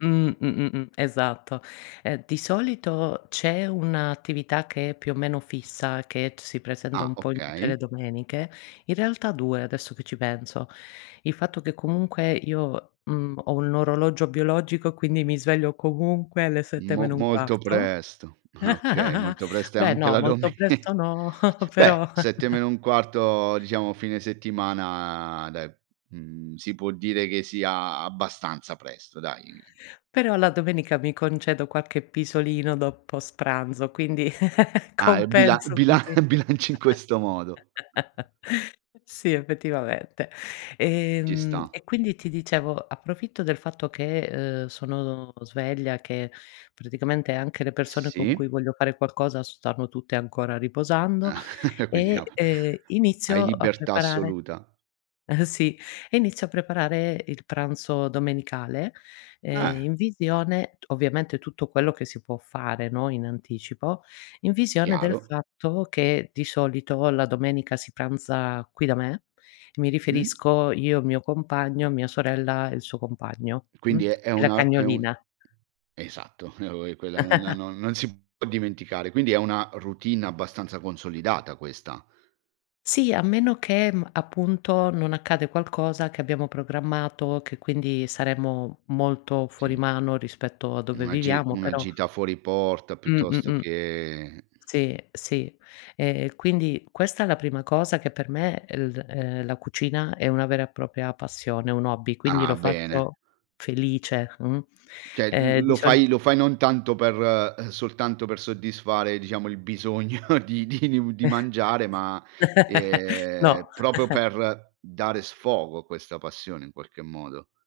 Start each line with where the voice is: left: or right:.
left: Mh, mh-mh-mh, esatto. Eh, di solito c'è 1 attività che è più o meno fissa, che t si presenta
right: Ah,
left: un po' in tutte le
right: okay.
left: domeniche, in realtà 2, adesso che ci penso. Il fatto che comunque io, mhmm, ho un orologio biologico, quindi mi sveglio comunque alle 7:00
right: Mo
left: meno un
right: molto
left: quarto.
right: presto, ah okay, molto presto e
left: Beh
right: anche
left: no,
right: la
left: molto
right: dome
left: presto no,
right: beh,
left: però
right: 7 meno 1/4, diciamo fine settimana, de mhmm, si può dire che sia abbastanza presto, dai.
left: però, la domenica mi concedo qualche pisolino dopo s pranzo, quindi
right: Ah, e bila
left: compenso,
right: bila
left: sì.
right: bilanci in questo modo.
left: Sì, effettivamente. E
right: Ci
left: mhmm,
right: sta.
left: e quindi ti dicevo, approfitto del fatto che, uhm, sono sveglia, che, praticamente anche le persone con
right: Sì.
left: cui voglio fare qualcosa s stanno tutte ancora riposando
right: E quindi, no.
left: e, ehm,
right: Hai
left: inizio a
right: libertà
left: preparare
right: assoluta.
left: sì, e inizio a preparare il pranzo domenicale, ehm,
right: Eh.
left: in visione, t ovviamente tutto quello che si può fare, no, in anticipo, in visione del
right: Chiaro.
left: fatto che, di solito, la domenica si pranza qui da me. Mi
right: Mh?
left: riferisco io, il mio compagno, mia sorella e il suo compagno, mh,
right: Quindi, è è
left: e la
right: una è un
left: cagnolina.
right: esatto, [unintelligible] quella nona non non si può dimenticare. Quindi, è una routine abbastanza consolidata questa.
left: Sì, a meno che, mhmm, appunto, non accade qualcosa che abbiamo programmato, che quindi saremmo molto fuori
right: Sì.
left: mano, rispetto a dove
right: Una gi
left: viviamo,
right: una
left: però
right: gita fuori porta, piuttosto
left: Mh-mh-mh.
right: che
left: Sì, sì. E, quindi questa è la prima cosa che, per me, el uhm, la cucina è una vera e propria passione, è un hobby, quindi
right: Ah,
left: lo
right: bene.
left: faccio, felice, mh.
right: Cioè,
left: Ehm,
right: l
left: di
right: lo
left: solit
right: fai lo fai non tanto per ehm, soltanto per soddisfare, diciamo, il bisogno di di mu di mangiare, ma,
left: No.
right: ehm, proprio per dare sfogo a questa passione, in qualche modo.